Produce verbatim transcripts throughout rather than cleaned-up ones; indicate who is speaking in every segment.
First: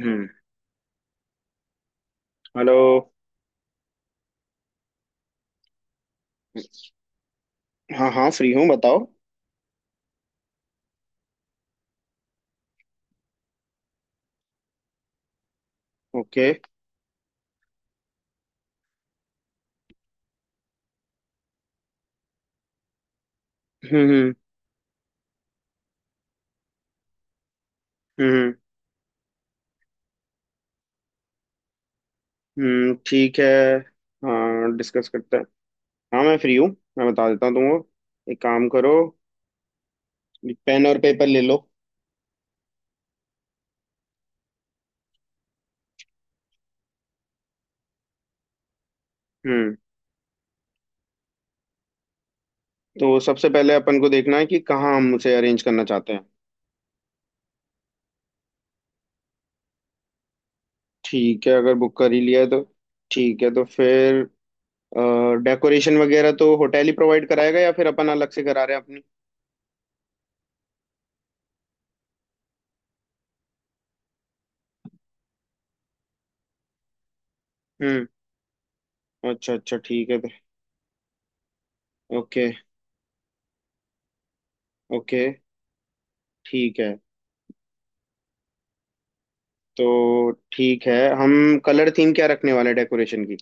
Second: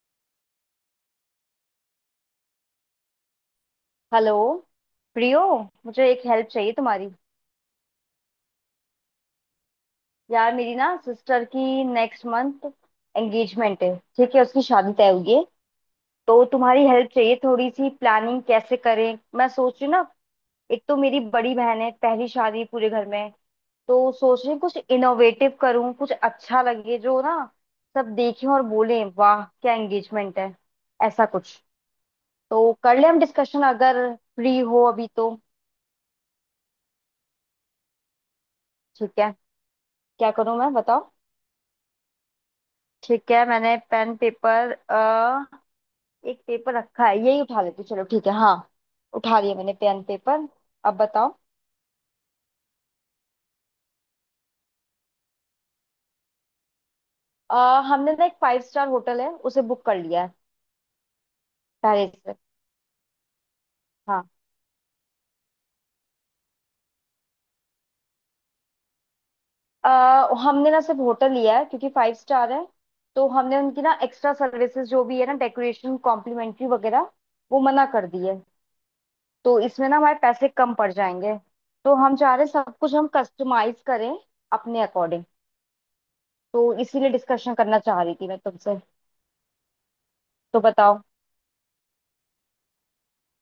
Speaker 1: हम्म। Hello.
Speaker 2: Hello Priyo. मुझे एक help चाहिए तुम्हारी।
Speaker 1: हाँ हाँ, फ्री हूँ, बताओ।
Speaker 2: यार मेरी ना सिस्टर की नेक्स्ट मंथ एंगेजमेंट है, ठीक है, उसकी शादी तय हुई है। तो
Speaker 1: ओके।
Speaker 2: तुम्हारी हेल्प चाहिए, थोड़ी सी प्लानिंग कैसे करें मैं सोच रही हूँ ना। एक तो मेरी बड़ी बहन है, पहली शादी है पूरे घर में।
Speaker 1: हम्म
Speaker 2: तो
Speaker 1: हम्म
Speaker 2: सोच रही हूँ कुछ इनोवेटिव करूँ, कुछ अच्छा लगे जो ना। सब देखें
Speaker 1: हम्म
Speaker 2: और बोलें वाह क्या एंगेजमेंट है, ऐसा कुछ। तो
Speaker 1: हम्म,
Speaker 2: कर ले हम
Speaker 1: ठीक है।
Speaker 2: डिस्कशन, अगर फ्री
Speaker 1: हाँ,
Speaker 2: हो अभी
Speaker 1: डिस्कस
Speaker 2: तो।
Speaker 1: करते हैं। हाँ, मैं फ्री हूँ। मैं बता देता हूँ तुमको, एक काम करो,
Speaker 2: ठीक है, क्या करूँ मैं
Speaker 1: पेन और
Speaker 2: बताओ।
Speaker 1: पेपर ले लो।
Speaker 2: ठीक है, मैंने पेन पेपर अ एक पेपर रखा है यही उठा लेती हूँ, चलो ठीक है, हाँ। उठा लिया मैंने
Speaker 1: हम्म।
Speaker 2: Pen paper. अब बताओ।
Speaker 1: तो सबसे पहले अपन को देखना है कि कहाँ हम उसे अरेंज करना चाहते हैं।
Speaker 2: अ, हमने ना एक फाइव स्टार होटल है उसे बुक कर लिया है
Speaker 1: ठीक है, अगर बुक
Speaker 2: पहले
Speaker 1: कर ही
Speaker 2: से।
Speaker 1: लिया है तो ठीक है, तो फिर
Speaker 2: हाँ।
Speaker 1: डेकोरेशन वगैरह तो होटल ही प्रोवाइड कराएगा या फिर अपन अलग से करा रहे हैं अपनी।
Speaker 2: अ, हमने ना सिर्फ होटल लिया है क्योंकि फाइव स्टार है। तो हमने उनकी ना एक्स्ट्रा सर्विसेज जो भी है ना डेकोरेशन कॉम्प्लीमेंट्री वगैरह वो मना
Speaker 1: हम्म,
Speaker 2: कर दी है।
Speaker 1: अच्छा
Speaker 2: तो
Speaker 1: अच्छा,
Speaker 2: इसमें ना
Speaker 1: ठीक है।
Speaker 2: हमारे पैसे कम पड़ जाएंगे। तो हम चाह रहे
Speaker 1: ओके
Speaker 2: हैं सब कुछ हम कस्टमाइज करें अपने
Speaker 1: ओके,
Speaker 2: अकॉर्डिंग। तो
Speaker 1: ठीक है।
Speaker 2: इसीलिए डिस्कशन करना चाह रही थी मैं तुमसे।
Speaker 1: तो
Speaker 2: तो
Speaker 1: ठीक है।
Speaker 2: बताओ।
Speaker 1: हम कलर थीम क्या रखने वाले हैं डेकोरेशन की,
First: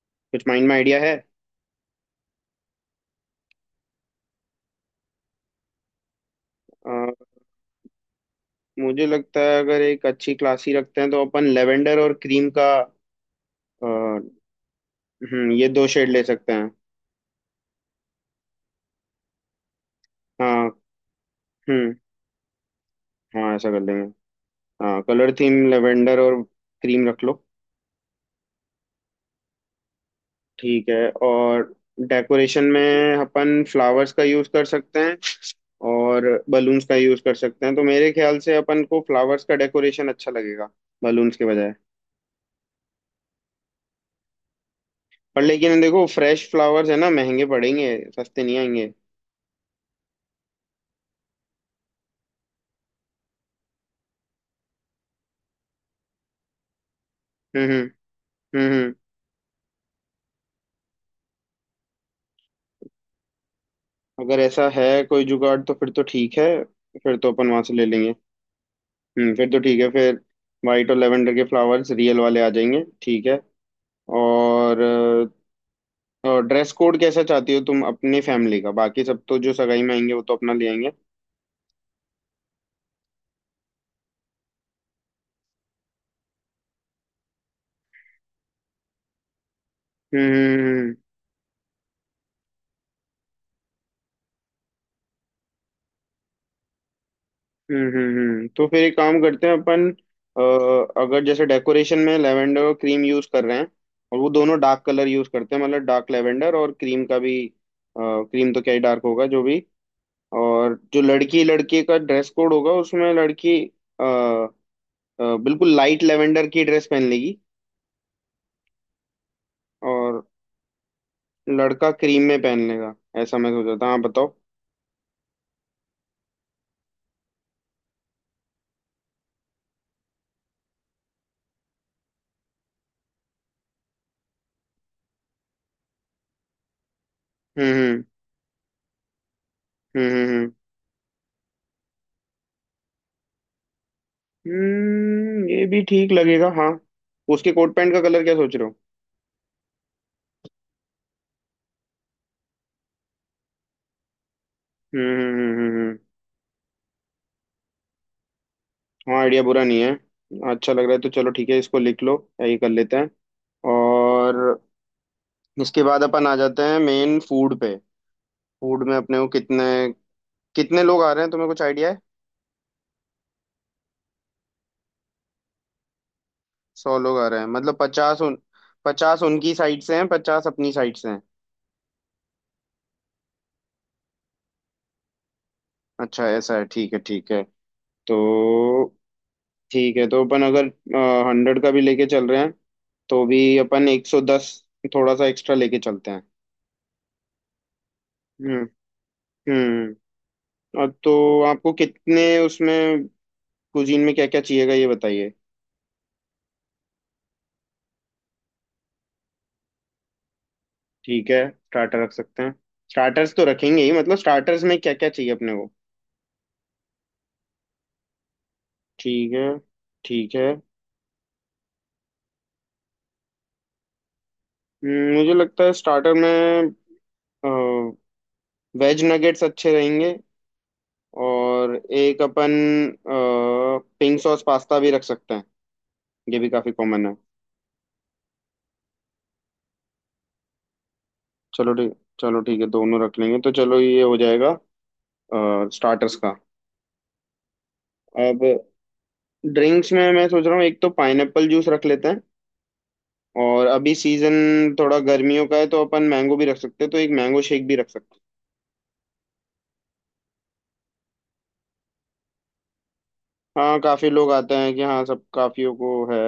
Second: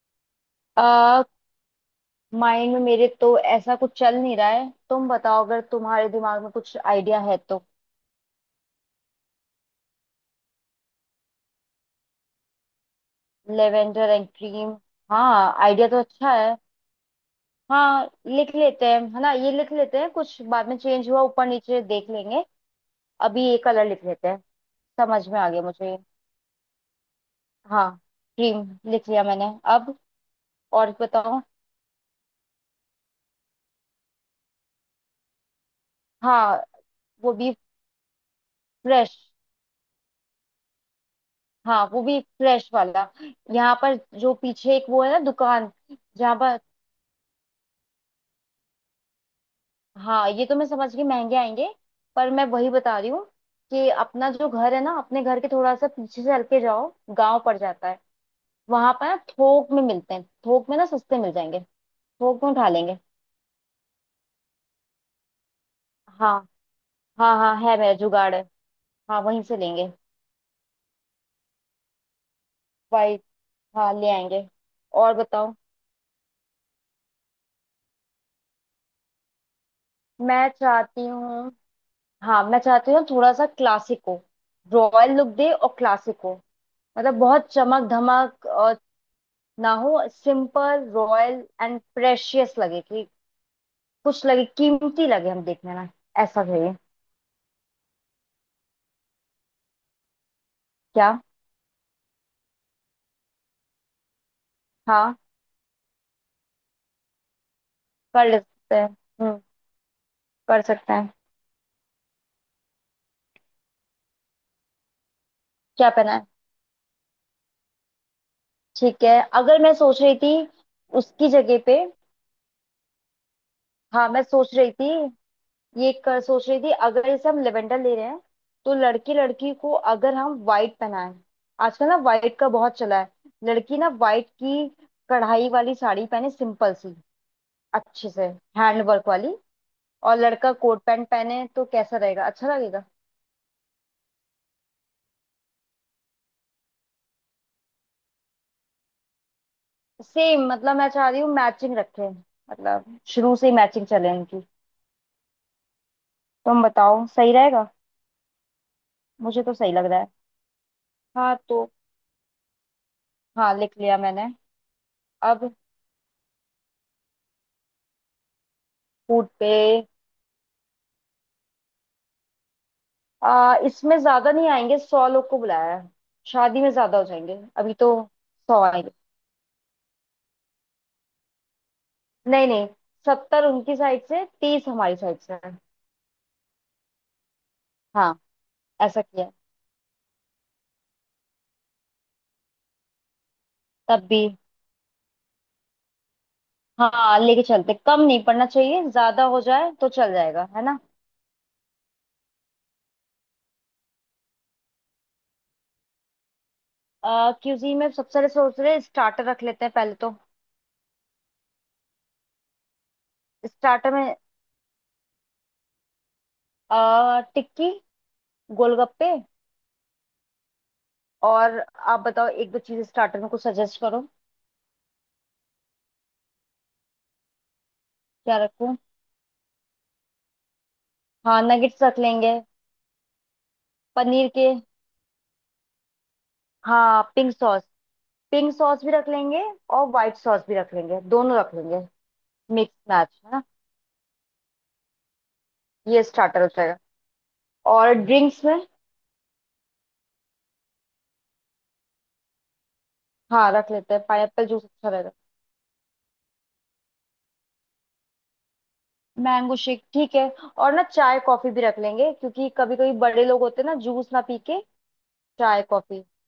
Speaker 1: कुछ माइंड में आइडिया है?
Speaker 2: आ, माइंड में मेरे तो ऐसा कुछ चल नहीं रहा है, तुम बताओ अगर तुम्हारे दिमाग में कुछ आइडिया
Speaker 1: अ,
Speaker 2: है तो।
Speaker 1: मुझे लगता है अगर एक अच्छी क्लासी रखते हैं तो अपन लेवेंडर और क्रीम का। अ,
Speaker 2: लेवेंडर एंड क्रीम।
Speaker 1: हम्म,
Speaker 2: हाँ
Speaker 1: ये दो
Speaker 2: आइडिया तो
Speaker 1: शेड ले
Speaker 2: अच्छा
Speaker 1: सकते
Speaker 2: है।
Speaker 1: हैं।
Speaker 2: हाँ लिख लेते हैं है ना, ये लिख लेते हैं, कुछ बाद
Speaker 1: हाँ।
Speaker 2: में चेंज हुआ ऊपर नीचे
Speaker 1: हम्म।
Speaker 2: देख लेंगे। अभी
Speaker 1: हाँ,
Speaker 2: ये
Speaker 1: ऐसा कर
Speaker 2: कलर
Speaker 1: लेंगे।
Speaker 2: लिख लेते हैं।
Speaker 1: हाँ,
Speaker 2: समझ
Speaker 1: कलर
Speaker 2: में आ गया
Speaker 1: थीम
Speaker 2: मुझे।
Speaker 1: लेवेंडर और क्रीम रख लो।
Speaker 2: हाँ। क्रीम। लिख लिया मैंने। अब
Speaker 1: ठीक
Speaker 2: और
Speaker 1: है।
Speaker 2: बताओ।
Speaker 1: और डेकोरेशन में अपन फ्लावर्स का यूज़ कर सकते हैं, और
Speaker 2: हाँ
Speaker 1: बलून्स का यूज़
Speaker 2: वो
Speaker 1: कर
Speaker 2: भी
Speaker 1: सकते हैं, तो मेरे ख्याल से अपन को
Speaker 2: फ्रेश।
Speaker 1: फ्लावर्स का डेकोरेशन अच्छा लगेगा बलून्स के बजाय।
Speaker 2: हाँ वो भी फ्रेश वाला। यहाँ पर जो पीछे एक वो है ना
Speaker 1: पर
Speaker 2: दुकान,
Speaker 1: लेकिन देखो,
Speaker 2: जहाँ
Speaker 1: फ्रेश
Speaker 2: पर।
Speaker 1: फ्लावर्स है ना, महंगे पड़ेंगे, सस्ते नहीं आएंगे।
Speaker 2: हाँ ये तो मैं समझ गई महंगे आएंगे, पर मैं वही बता रही हूँ कि अपना जो घर है ना, अपने घर के थोड़ा सा पीछे से हल्के जाओ गांव पड़
Speaker 1: हम्म हम्म।
Speaker 2: जाता है।
Speaker 1: हम्म
Speaker 2: वहां
Speaker 1: हम्म।
Speaker 2: पर ना थोक में मिलते हैं, थोक में ना सस्ते मिल जाएंगे। थोक में उठा लेंगे।
Speaker 1: अगर ऐसा है कोई जुगाड़ तो फिर तो ठीक
Speaker 2: हाँ
Speaker 1: है, फिर तो
Speaker 2: हाँ,
Speaker 1: अपन
Speaker 2: हाँ
Speaker 1: वहां से
Speaker 2: है
Speaker 1: ले
Speaker 2: मेरा
Speaker 1: लेंगे।
Speaker 2: जुगाड़ है। हाँ
Speaker 1: हम्म,
Speaker 2: वहीं
Speaker 1: फिर
Speaker 2: से
Speaker 1: तो ठीक
Speaker 2: लेंगे।
Speaker 1: है फिर। वाइट और लेवेंडर के फ्लावर्स रियल वाले आ जाएंगे,
Speaker 2: वाइट।
Speaker 1: ठीक है।
Speaker 2: हाँ ले आएंगे।
Speaker 1: और,
Speaker 2: और बताओ।
Speaker 1: और ड्रेस कोड कैसा चाहती हो तुम अपनी फैमिली का, बाकी सब तो जो सगाई में आएंगे वो तो
Speaker 2: मैं
Speaker 1: अपना ले आएंगे।
Speaker 2: चाहती हूँ, हाँ मैं चाहती हूँ थोड़ा सा क्लासिक हो। रॉयल लुक दे और क्लासिक हो। मतलब बहुत चमक धमक ना हो,
Speaker 1: हम्म हम्म,
Speaker 2: सिंपल
Speaker 1: हम्म।
Speaker 2: रॉयल एंड प्रेशियस लगे कि कुछ लगे, कीमती लगे हम देखने में। ऐसा चाहिए।
Speaker 1: हम्म हम्म हम्म। तो फिर एक काम करते हैं अपन। अ,
Speaker 2: क्या।
Speaker 1: अगर जैसे डेकोरेशन में लेवेंडर और क्रीम यूज कर रहे हैं, और वो दोनों डार्क कलर
Speaker 2: हाँ
Speaker 1: यूज करते हैं, मतलब डार्क लेवेंडर और क्रीम का भी।
Speaker 2: कर
Speaker 1: क्रीम तो क्या
Speaker 2: सकते
Speaker 1: ही
Speaker 2: हैं।
Speaker 1: डार्क होगा,
Speaker 2: हम्म
Speaker 1: जो भी।
Speaker 2: कर
Speaker 1: और
Speaker 2: सकते
Speaker 1: जो
Speaker 2: हैं।
Speaker 1: लड़की लड़के का ड्रेस कोड होगा उसमें लड़की अ, अ, बिल्कुल
Speaker 2: क्या
Speaker 1: लाइट
Speaker 2: पहना है।
Speaker 1: लेवेंडर की ड्रेस पहन लेगी,
Speaker 2: ठीक है, अगर मैं सोच रही
Speaker 1: और
Speaker 2: थी उसकी जगह पे।
Speaker 1: लड़का क्रीम में पहन लेगा। ऐसा मैं सोचा था, हाँ
Speaker 2: हाँ मैं
Speaker 1: बताओ।
Speaker 2: सोच रही थी ये कर सोच रही थी अगर इसे हम लेवेंडर ले रहे हैं, तो लड़की लड़की को अगर हम वाइट पहनाएं। आजकल ना वाइट का बहुत चला है। लड़की ना वाइट की कढ़ाई वाली साड़ी पहने सिंपल सी,
Speaker 1: हम्म
Speaker 2: अच्छे से हैंड वर्क वाली।
Speaker 1: हम्म
Speaker 2: और
Speaker 1: हम्म हम्म हम्म।
Speaker 2: लड़का कोट पैंट पहने तो कैसा रहेगा, अच्छा लगेगा।
Speaker 1: हम्म, ये भी ठीक लगेगा, हाँ। उसके कोट पैंट का कलर क्या सोच रहे हो?
Speaker 2: सेम, मतलब मैं चाह रही हूँ मैचिंग रखें, मतलब शुरू से ही मैचिंग चले इनकी।
Speaker 1: हम्म हम्म हम्म, हम्म। हम्म।
Speaker 2: तुम बताओ सही रहेगा।
Speaker 1: हाँ, आइडिया
Speaker 2: मुझे तो
Speaker 1: बुरा
Speaker 2: सही
Speaker 1: नहीं
Speaker 2: लग
Speaker 1: है।
Speaker 2: रहा है।
Speaker 1: अच्छा लग रहा है तो चलो
Speaker 2: हाँ
Speaker 1: ठीक है,
Speaker 2: तो।
Speaker 1: इसको लिख लो, यही कर लेते हैं।
Speaker 2: हाँ लिख लिया मैंने।
Speaker 1: और
Speaker 2: अब
Speaker 1: इसके बाद अपन आ जाते हैं मेन फूड पे। फूड में अपने
Speaker 2: फूड
Speaker 1: को
Speaker 2: पे।
Speaker 1: कितने कितने लोग आ रहे हैं, तुम्हें कुछ आइडिया है?
Speaker 2: आ, इसमें ज्यादा नहीं आएंगे, सौ लोग को बुलाया है। शादी में
Speaker 1: सौ
Speaker 2: ज्यादा हो
Speaker 1: लोग आ रहे
Speaker 2: जाएंगे,
Speaker 1: हैं
Speaker 2: अभी
Speaker 1: मतलब
Speaker 2: तो
Speaker 1: पचास उन
Speaker 2: सौ आएंगे।
Speaker 1: पचास उनकी साइड से हैं, पचास अपनी साइड से हैं?
Speaker 2: नहीं नहीं, सत्तर उनकी साइड से तीस हमारी साइड से है।
Speaker 1: अच्छा ऐसा है, ठीक है ठीक है।
Speaker 2: हाँ
Speaker 1: तो
Speaker 2: ऐसा किया।
Speaker 1: ठीक है, तो अपन अगर हंड्रेड का भी लेके चल रहे हैं तो भी अपन
Speaker 2: तब
Speaker 1: एक सौ
Speaker 2: भी
Speaker 1: दस थोड़ा सा एक्स्ट्रा लेके चलते हैं।
Speaker 2: हाँ लेके चलते, कम नहीं पड़ना
Speaker 1: हम्म।
Speaker 2: चाहिए, ज्यादा हो जाए तो चल
Speaker 1: हम्म।
Speaker 2: जाएगा है ना।
Speaker 1: अ, तो आपको कितने उसमें, कुजीन में क्या क्या चाहिएगा ये बताइए।
Speaker 2: क्यूजीन में सबसे पहले सोच रहे स्टार्टर रख लेते हैं पहले तो।
Speaker 1: ठीक है, स्टार्टर रख सकते हैं। स्टार्टर्स तो रखेंगे ही,
Speaker 2: स्टार्टर में
Speaker 1: मतलब स्टार्टर्स में क्या क्या चाहिए अपने को?
Speaker 2: आ, टिक्की, गोलगप्पे।
Speaker 1: ठीक है। ठीक है।
Speaker 2: और आप बताओ एक दो चीज स्टार्टर में कुछ सजेस्ट करो।
Speaker 1: हम्म, मुझे लगता है स्टार्टर में
Speaker 2: क्या रखूं।
Speaker 1: वेज नगेट्स अच्छे रहेंगे,
Speaker 2: हाँ
Speaker 1: और
Speaker 2: नगेट्स रख
Speaker 1: एक
Speaker 2: लेंगे,
Speaker 1: अपन पिंक
Speaker 2: पनीर
Speaker 1: सॉस
Speaker 2: के।
Speaker 1: पास्ता भी रख सकते हैं, ये भी काफी
Speaker 2: हाँ
Speaker 1: कॉमन है।
Speaker 2: पिंक सॉस, पिंक सॉस भी रख लेंगे। और व्हाइट सॉस भी रख लेंगे, दोनों रख
Speaker 1: चलो
Speaker 2: लेंगे।
Speaker 1: ठीक। चलो ठीक है,
Speaker 2: मिक्स
Speaker 1: दोनों
Speaker 2: मैच
Speaker 1: रख
Speaker 2: है
Speaker 1: लेंगे,
Speaker 2: ना।
Speaker 1: तो चलो ये हो जाएगा
Speaker 2: ये
Speaker 1: स्टार्टर्स का।
Speaker 2: स्टार्टर हो जाएगा। और
Speaker 1: अब
Speaker 2: ड्रिंक्स में।
Speaker 1: ड्रिंक्स में मैं सोच रहा हूँ एक तो पाइनएप्पल जूस रख लेते हैं,
Speaker 2: हाँ
Speaker 1: और
Speaker 2: रख
Speaker 1: अभी
Speaker 2: लेते हैं पाइनएप्पल जूस
Speaker 1: सीजन
Speaker 2: अच्छा
Speaker 1: थोड़ा
Speaker 2: रहेगा।
Speaker 1: गर्मियों का है तो अपन मैंगो भी रख सकते हैं, तो एक मैंगो शेक भी रख सकते हैं।
Speaker 2: मैंगो शेक ठीक है। और ना चाय कॉफी भी रख लेंगे क्योंकि कभी कभी बड़े लोग होते हैं ना
Speaker 1: हाँ काफी
Speaker 2: जूस ना
Speaker 1: लोग
Speaker 2: पी
Speaker 1: आते
Speaker 2: के।
Speaker 1: हैं कि हाँ सब
Speaker 2: चाय
Speaker 1: काफियों को
Speaker 2: कॉफी।
Speaker 1: है,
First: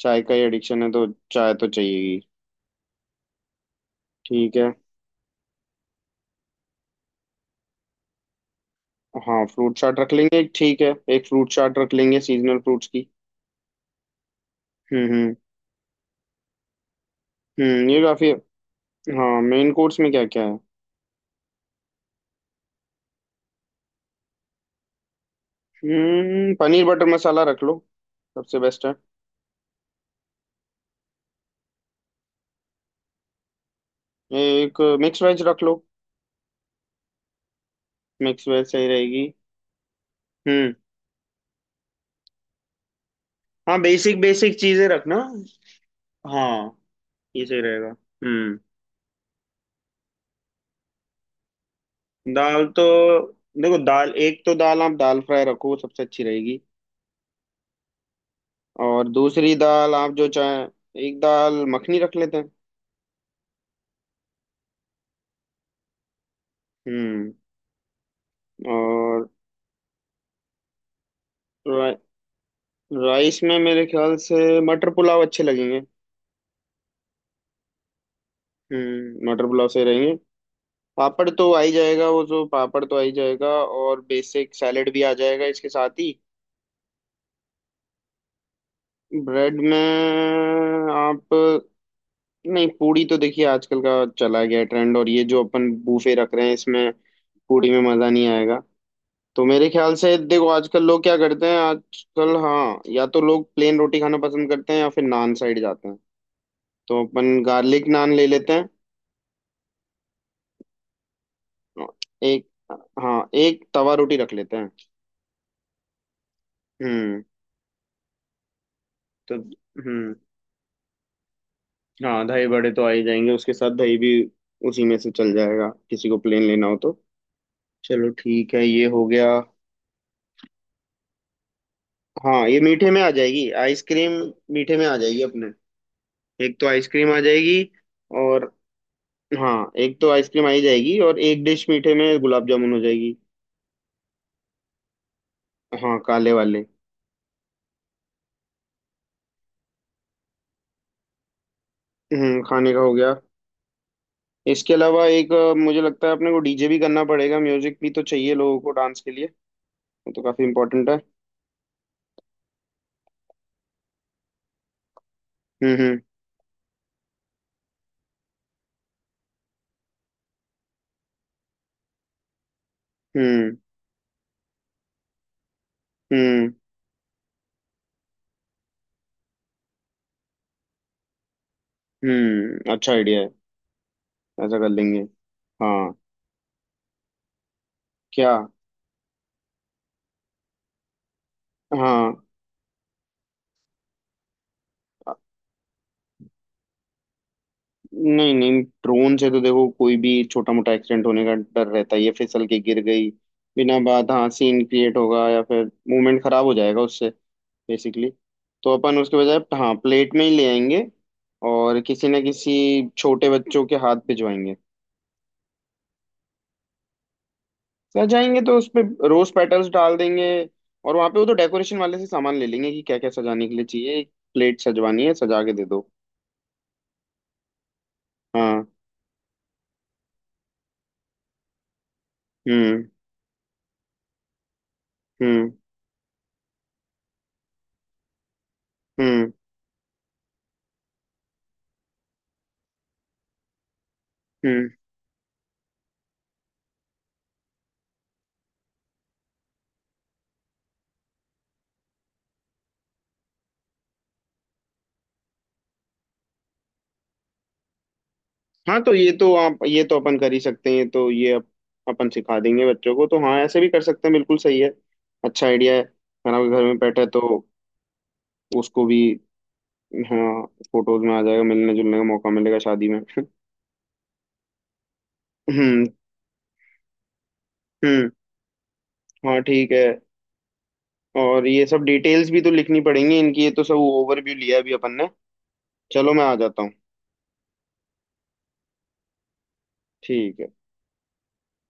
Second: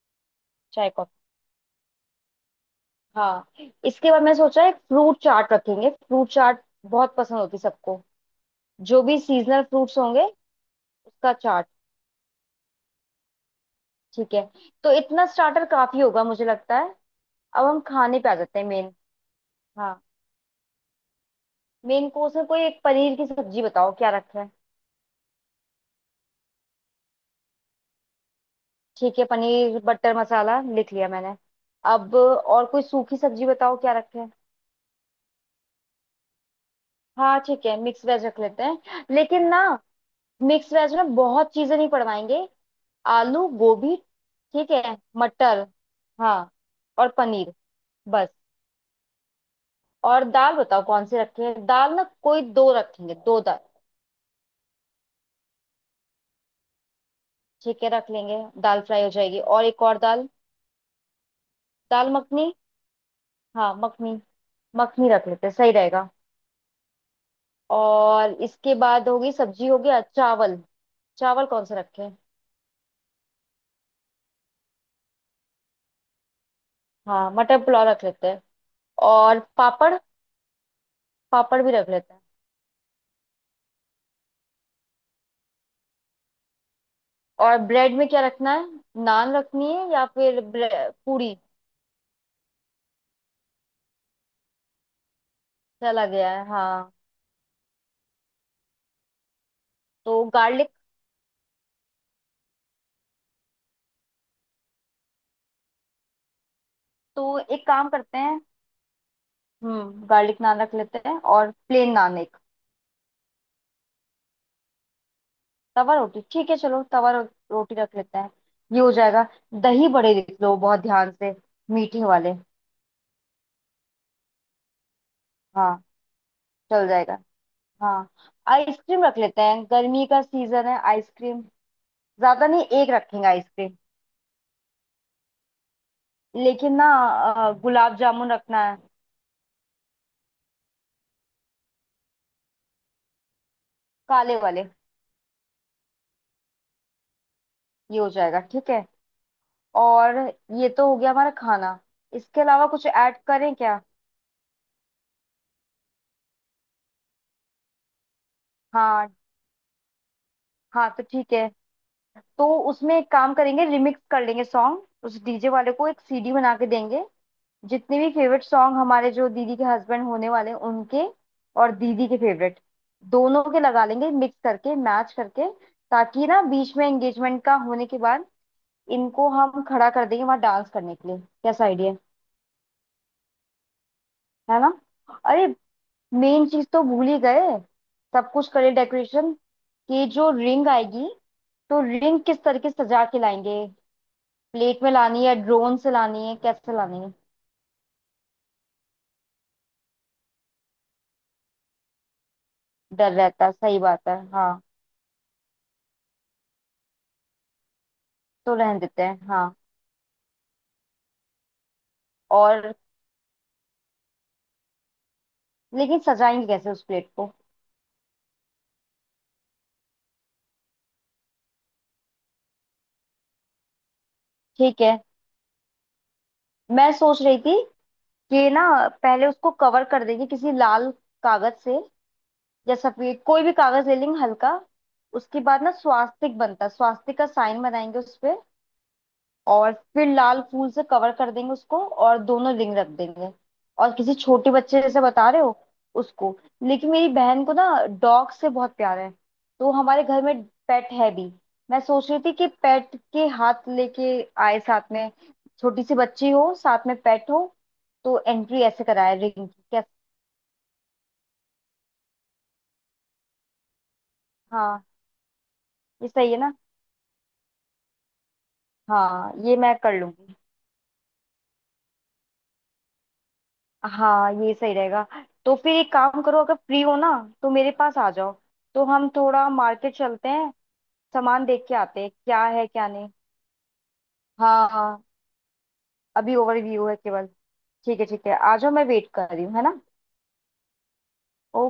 Speaker 1: चाय का ही एडिक्शन है,
Speaker 2: चाय
Speaker 1: तो
Speaker 2: कॉफी।
Speaker 1: चाय तो चाहिए।
Speaker 2: हाँ। इसके बाद मैंने
Speaker 1: ठीक
Speaker 2: सोचा
Speaker 1: है।
Speaker 2: है फ्रूट चाट रखेंगे, फ्रूट चाट बहुत पसंद होती सबको, जो भी
Speaker 1: हाँ,
Speaker 2: सीजनल
Speaker 1: फ्रूट चाट
Speaker 2: फ्रूट्स
Speaker 1: रख
Speaker 2: होंगे
Speaker 1: लेंगे, ठीक है, एक
Speaker 2: उसका
Speaker 1: फ्रूट
Speaker 2: चाट।
Speaker 1: चाट रख लेंगे सीजनल फ्रूट्स की।
Speaker 2: ठीक है। तो
Speaker 1: हम्म
Speaker 2: इतना
Speaker 1: हम्म।
Speaker 2: स्टार्टर काफी होगा मुझे लगता है। अब हम
Speaker 1: हम्म, ये
Speaker 2: खाने पे
Speaker 1: काफी।
Speaker 2: आ जाते हैं, मेन।
Speaker 1: हाँ, मेन
Speaker 2: हाँ
Speaker 1: कोर्स में क्या क्या है?
Speaker 2: मेन कोर्स में कोई एक पनीर की सब्जी बताओ क्या रखा है।
Speaker 1: हम्म पनीर बटर मसाला रख लो, सबसे बेस्ट है।
Speaker 2: ठीक है पनीर बटर मसाला लिख लिया मैंने। अब और कोई सूखी सब्जी बताओ क्या रखा है।
Speaker 1: एक मिक्स वेज रख लो।
Speaker 2: हाँ ठीक है मिक्स वेज रख
Speaker 1: मिक्स
Speaker 2: लेते
Speaker 1: वेज सही
Speaker 2: हैं,
Speaker 1: रहेगी।
Speaker 2: लेकिन ना मिक्स
Speaker 1: हम्म।
Speaker 2: वेज में बहुत चीजें नहीं पड़वाएंगे। आलू
Speaker 1: हाँ,
Speaker 2: गोभी।
Speaker 1: बेसिक बेसिक
Speaker 2: ठीक
Speaker 1: चीजें
Speaker 2: है,
Speaker 1: रखना।
Speaker 2: मटर, हाँ,
Speaker 1: हाँ,
Speaker 2: और
Speaker 1: ये
Speaker 2: पनीर,
Speaker 1: सही रहेगा।
Speaker 2: बस।
Speaker 1: हम्म।
Speaker 2: और दाल बताओ कौन सी रखें, दाल ना कोई
Speaker 1: दाल
Speaker 2: दो
Speaker 1: तो
Speaker 2: रखेंगे, दो दाल।
Speaker 1: देखो, दाल, एक तो दाल आप दाल फ्राई रखो, वो सबसे अच्छी रहेगी।
Speaker 2: ठीक है रख लेंगे, दाल फ्राई
Speaker 1: और
Speaker 2: हो जाएगी,
Speaker 1: दूसरी
Speaker 2: और एक
Speaker 1: दाल
Speaker 2: और
Speaker 1: आप जो
Speaker 2: दाल।
Speaker 1: चाहे, एक दाल मखनी
Speaker 2: दाल
Speaker 1: रख लेते
Speaker 2: मखनी,
Speaker 1: हैं।
Speaker 2: हाँ मखनी, मखनी रख लेते हैं, सही रहेगा।
Speaker 1: हम्म।
Speaker 2: और इसके बाद
Speaker 1: और
Speaker 2: होगी सब्जी हो गया चावल। चावल कौन से
Speaker 1: रा,
Speaker 2: रखें।
Speaker 1: राइस में मेरे ख्याल से मटर पुलाव अच्छे लगेंगे।
Speaker 2: हाँ मटर पुलाव रख लेते हैं।
Speaker 1: हम्म,
Speaker 2: और
Speaker 1: मटर पुलाव सही
Speaker 2: पापड़,
Speaker 1: रहेंगे। पापड़ तो आ
Speaker 2: पापड़ भी
Speaker 1: ही
Speaker 2: रख
Speaker 1: जाएगा,
Speaker 2: लेते हैं।
Speaker 1: वो जो पापड़ तो आ ही जाएगा। और बेसिक सैलेड भी आ जाएगा इसके साथ ही।
Speaker 2: और ब्रेड में क्या रखना है, नान
Speaker 1: ब्रेड
Speaker 2: रखनी है या
Speaker 1: में
Speaker 2: फिर ब्रे-
Speaker 1: आप,
Speaker 2: पूरी।
Speaker 1: नहीं, पूरी तो देखिए आजकल का चला गया ट्रेंड, और ये जो अपन
Speaker 2: चला
Speaker 1: बूफे
Speaker 2: गया
Speaker 1: रख
Speaker 2: है
Speaker 1: रहे हैं इसमें
Speaker 2: हाँ।
Speaker 1: पूरी में मजा नहीं आएगा। तो मेरे ख्याल से
Speaker 2: तो
Speaker 1: देखो
Speaker 2: गार्लिक,
Speaker 1: आजकल लोग क्या करते हैं आजकल, हाँ, या तो लोग प्लेन रोटी खाना पसंद करते हैं या फिर नान साइड जाते हैं, तो
Speaker 2: तो
Speaker 1: अपन
Speaker 2: एक
Speaker 1: गार्लिक
Speaker 2: काम
Speaker 1: नान
Speaker 2: करते
Speaker 1: ले
Speaker 2: हैं,
Speaker 1: लेते हैं।
Speaker 2: हम्म गार्लिक नान रख लेते हैं और प्लेन नान एक,
Speaker 1: एक, हाँ, एक तवा रोटी रख लेते हैं।
Speaker 2: तवा रोटी ठीक है, चलो तवा रो,
Speaker 1: हम्म।
Speaker 2: रोटी रख लेते हैं, ये हो जाएगा।
Speaker 1: तो
Speaker 2: दही
Speaker 1: हम्म।
Speaker 2: बड़े लिख लो बहुत ध्यान से, मीठे
Speaker 1: हाँ,
Speaker 2: वाले।
Speaker 1: दही बड़े तो आ ही जाएंगे, उसके साथ दही भी उसी में से चल जाएगा,
Speaker 2: हाँ
Speaker 1: किसी को प्लेन लेना हो
Speaker 2: चल
Speaker 1: तो।
Speaker 2: जाएगा।
Speaker 1: चलो
Speaker 2: हाँ
Speaker 1: ठीक है, ये
Speaker 2: आइसक्रीम
Speaker 1: हो
Speaker 2: रख
Speaker 1: गया।
Speaker 2: लेते हैं, गर्मी का सीजन है आइसक्रीम, ज्यादा
Speaker 1: हाँ, ये
Speaker 2: नहीं
Speaker 1: मीठे
Speaker 2: एक
Speaker 1: में आ
Speaker 2: रखेंगे
Speaker 1: जाएगी
Speaker 2: आइसक्रीम।
Speaker 1: आइसक्रीम, मीठे में आ जाएगी अपने, एक तो
Speaker 2: लेकिन ना
Speaker 1: आइसक्रीम आ
Speaker 2: अ,
Speaker 1: जाएगी।
Speaker 2: गुलाब जामुन
Speaker 1: और,
Speaker 2: रखना है।
Speaker 1: हाँ, एक तो आइसक्रीम आ ही जाएगी, और एक डिश मीठे में गुलाब जामुन हो जाएगी।
Speaker 2: काले वाले।
Speaker 1: हाँ, काले वाले।
Speaker 2: ये हो जाएगा ठीक है। और ये तो हो गया हमारा खाना। इसके
Speaker 1: हम्म,
Speaker 2: अलावा
Speaker 1: खाने का
Speaker 2: कुछ
Speaker 1: हो गया।
Speaker 2: ऐड करें क्या।
Speaker 1: इसके अलावा एक अ, मुझे लगता है अपने को डीजे भी करना पड़ेगा, म्यूजिक भी तो चाहिए लोगों को डांस के
Speaker 2: हाँ।
Speaker 1: लिए, वो तो काफी इम्पोर्टेंट
Speaker 2: हाँ
Speaker 1: है।
Speaker 2: तो ठीक है, तो उसमें एक काम करेंगे, रिमिक्स कर लेंगे सॉन्ग, उस डीजे वाले
Speaker 1: हम्म
Speaker 2: को
Speaker 1: हम्म
Speaker 2: एक सीडी बना के देंगे, जितने भी फेवरेट सॉन्ग हमारे जो दीदी के हस्बैंड होने वाले हैं उनके और दीदी के फेवरेट, दोनों
Speaker 1: हम्म
Speaker 2: के लगा लेंगे मिक्स करके मैच करके, ताकि ना
Speaker 1: हम्म
Speaker 2: बीच में एंगेजमेंट का होने के बाद इनको हम खड़ा कर देंगे वहां डांस करने के लिए। कैसा आइडिया,
Speaker 1: हम्म। अच्छा आइडिया है, ऐसा
Speaker 2: है
Speaker 1: कर
Speaker 2: ना।
Speaker 1: लेंगे।
Speaker 2: अरे
Speaker 1: हाँ।
Speaker 2: मेन चीज तो भूल ही गए। सब
Speaker 1: क्या?
Speaker 2: कुछ करे डेकोरेशन, कि जो रिंग आएगी तो
Speaker 1: हाँ।
Speaker 2: रिंग किस तरह की सजा के लाएंगे। प्लेट में लानी है, ड्रोन से लानी है, कैसे लानी है।
Speaker 1: नहीं नहीं, ड्रोन से तो देखो, कोई भी छोटा मोटा एक्सीडेंट होने का डर रहता है, ये फिसल के गिर गई,
Speaker 2: डर रहता है,
Speaker 1: बिना
Speaker 2: सही बात
Speaker 1: बात
Speaker 2: है,
Speaker 1: हाँ
Speaker 2: हाँ
Speaker 1: सीन क्रिएट होगा या फिर मूवमेंट खराब हो जाएगा उससे, बेसिकली।
Speaker 2: तो
Speaker 1: तो
Speaker 2: रहने
Speaker 1: अपन
Speaker 2: देते
Speaker 1: उसके
Speaker 2: हैं।
Speaker 1: बजाय
Speaker 2: हाँ।
Speaker 1: हाँ प्लेट में ही ले आएंगे, और किसी ना
Speaker 2: और,
Speaker 1: किसी छोटे बच्चों के हाथ भिजवाएंगे।
Speaker 2: लेकिन सजाएंगे कैसे उस प्लेट को।
Speaker 1: सजाएंगे तो उसपे रोज पेटल्स डाल देंगे, और वहां पे वो तो डेकोरेशन वाले से सामान ले लेंगे कि क्या क्या सजाने के लिए चाहिए, एक प्लेट
Speaker 2: ठीक है,
Speaker 1: सजवानी है, सजा के दे दो।
Speaker 2: मैं सोच रही थी कि ना
Speaker 1: हाँ।
Speaker 2: पहले उसको कवर कर देंगे किसी लाल कागज से, या
Speaker 1: हम्म
Speaker 2: सफेद, कोई भी कागज ले लेंगे हल्का। उसके
Speaker 1: हम्म
Speaker 2: बाद ना स्वास्तिक बनता है, स्वास्तिक का साइन बनाएंगे उस पे,
Speaker 1: हम्म
Speaker 2: और फिर लाल फूल से कवर कर देंगे उसको और दोनों रिंग रख देंगे। और किसी छोटे
Speaker 1: हम्म।
Speaker 2: बच्चे जैसे बता रहे हो, उसको। लेकिन मेरी बहन को ना डॉग से बहुत प्यार है, तो हमारे घर में पेट है भी, मैं सोच रही थी कि पेट के हाथ लेके आए साथ में, छोटी सी बच्ची हो साथ में पेट हो, तो एंट्री
Speaker 1: हाँ
Speaker 2: ऐसे
Speaker 1: तो ये
Speaker 2: कराए
Speaker 1: तो
Speaker 2: रिंग
Speaker 1: आप,
Speaker 2: की,
Speaker 1: ये
Speaker 2: क्या।
Speaker 1: तो अपन कर ही सकते हैं, ये तो, ये अप, अपन सिखा देंगे बच्चों को तो, हाँ ऐसे भी कर सकते हैं, बिल्कुल सही है।
Speaker 2: हाँ
Speaker 1: अच्छा आइडिया है,
Speaker 2: ये सही है
Speaker 1: खाना भी
Speaker 2: ना।
Speaker 1: घर में बैठा है तो उसको भी।
Speaker 2: हाँ ये मैं कर लूंगी।
Speaker 1: हाँ, फोटोज में आ जाएगा, मिलने जुलने का मौका मिलेगा शादी में
Speaker 2: हाँ ये सही रहेगा। तो फिर
Speaker 1: हम्म
Speaker 2: एक काम करो, अगर फ्री हो ना तो मेरे पास
Speaker 1: हम्म।
Speaker 2: आ जाओ। तो हम
Speaker 1: हाँ,
Speaker 2: थोड़ा
Speaker 1: ठीक है।
Speaker 2: मार्केट चलते हैं, सामान
Speaker 1: और ये
Speaker 2: देख के
Speaker 1: सब
Speaker 2: आते हैं
Speaker 1: डिटेल्स भी
Speaker 2: क्या
Speaker 1: तो
Speaker 2: है
Speaker 1: लिखनी
Speaker 2: क्या नहीं।
Speaker 1: पड़ेंगी इनकी, ये तो सब ओवरव्यू लिया
Speaker 2: हाँ
Speaker 1: अभी अपन
Speaker 2: हाँ।
Speaker 1: ने। चलो मैं आ
Speaker 2: अभी
Speaker 1: जाता हूँ।
Speaker 2: ओवरव्यू है केवल। ठीक है ठीक है आ जाओ, मैं वेट कर रही हूँ है ना।
Speaker 1: ठीक है।